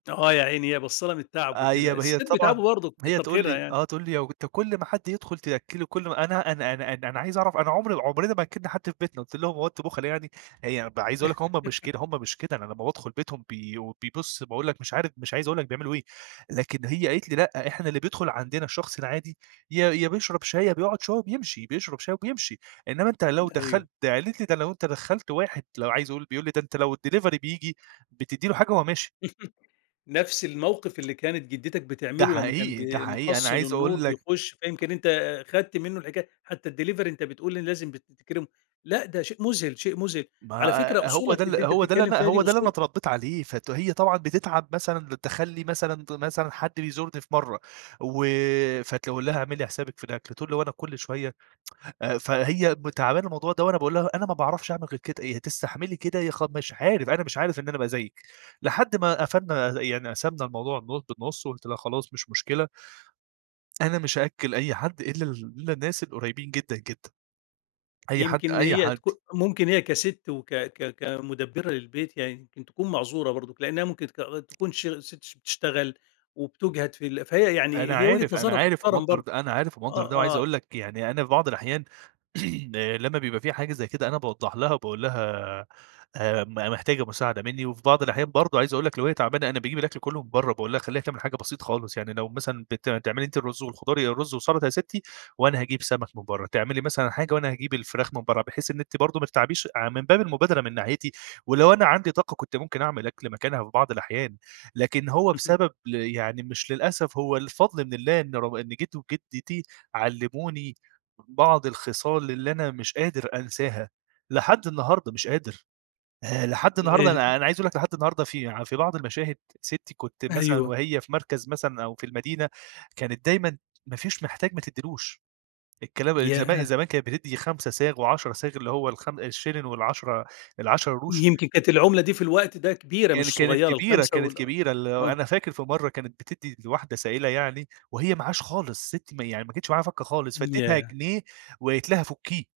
آه، يا عيني هي باصة لها من التعب أي وكده. هي الستات طبعًا بيتعبوا برضه هي كتر تقول خيرها لي يعني. آه، تقول لي: "لو أنت كل ما حد يدخل تأكله كل م أنا أنا أنا أنا أنا عايز أعرف، أنا عمري عمرنا ما أكلنا حد في بيتنا." قلت لهم: "هو أنتم بُخلا يعني؟" هي عايز أقول لك هُم مش كده هُم مش كده، أنا لمّا بادخل بيتهم بي بيبُص باقول لك مش عارف مش عايز أقول لك بيعملوا إيه، لكن هي قالت لي: لأ، إحنا اللي بيدخل عندنا الشخص العادي، يا يا بيشرب شاي، يا بيقعد شوية وبيمشي. بيشرب شاي وبيمشي، إنما أنت لو أيوه. دخلت "قالت لي: "ده لو أنت دخلت واحد "لو عايز أقول بيقول لي: "ده أنت لو الديليفري بييجي بتدّي له حاجة وهو ماشي." نفس الموقف اللي كانت جدتك ده بتعمله لمّا كان حقيقي، ده بي حقيقي. أنا محصل عايز النور أقول لك بيخش، فيمكن أنت خدت منه الحكاي حتى الديليفري أنت بتقول لازم بتكرمه. لأ، ده شيء مذهل، شيء مذهل. ما على فكرة ه هو ده أصولك ال اللي أنت هو ده بتتكلم اللي فيها دي هو ده اللي أنا أصول اتربيت عليه، فت هي طبعًا بتتعب مثلًا، بتدخل لي مثلًا مثلًا حد بيزورني في مرة و فتقول لها: "اعملي حسابِك في الأكل." تقول لي: "هو أنا كل شوية." آآ فهي م تعبانة من الموضوع ده وأنا باقول لها أنا ما باعرفش أعمل غير كده، يا تستحملي كده يا خ مش عارف، أنا مش عارف إن أنا أبقى زيِك. لحد ما قفلنا يعني قسمنا الموضوع النُ بالنُص وقلت لها: "خلاص مش مشكلة." أنا مش هأكل أي حد إلا ال إلا الناس القريبين جدًا جدًا. أي حد يمكن أي هي حد. تكو ممكن هي كست وك ك كمدبرة للبيت يعني يمكن تكون معذورة برضه، لأنها ممكن تك آآ تكون شغ ست ش بتشتغل، وبتجهد في ال فهي أنا يعني هي وجهة عارف، أنا نظرها عارف تحترم ومقدر برضه. ده، أنا عارف ومقدر آه ده، وعايز آه. أقول لك يعني أنا في بعض الأحيان لمّا بيبقى في حاجة زي كده، أنا باوضح لها وباقول لها: "آآ، م محتاجة مساعدة مني؟" وفي بعض الأحيان برضه عايز أقول لك لو هي تعبانة أنا باجيب الأكل كله من برّا. وباقول لها اخليها حاجة بسيط خالص. يعني لو مثلًا بت بتعملي أنتِ الرز والخضار، يا الرز وسلطة يا ستي وأنا هاجيب سمك من برّا. تعملي مثلًا حاجة وأنا هاجيب الفراخ من برّا، بحيث إن أنتِ برضه ما تتعبيش، ع من باب المبادرة من ناحيتي ولو أنا عندي طاقة كنت ممكن أعمل أكل مكانها في بعض الأحيان. لكن هو اهم. بسبب ال يعني مش للأسف هو الفضل من الله إن رغ إن جد وجدتي علموني بعض الخصال اللي أنا مش قادر أنساها، لحد النهارده مش قادر. آآ، لحد النهارده ال أنا أنا عايز أقول لك لحد النهارده في في بعض المشاهد ستي كنت مثلًا أيوه. وهي في مركز مثلًا أو في المدينة، كانت دايمًا ما فيش محتاج ما تديلوش. الكلام زما ياه! زمان كانت بتدي 5 صاغ و10 صاغ اللي هو الخم الشلن، والعَشرة ال10 قروش. يمكن كانت العملة دي في الوقت ده كبيرة كان مش كانت صغيرة كبيرة، ال5 كانت وال أ كبيرة ال آه. أنا فاكر في مرة كانت بتدي لواحدة سائلة يعني، وهي معهاش خالص. ستي م يعني ما كانتش معاها فكة خالص، فاديتها ياه! جنيه وقالت لها فكيه.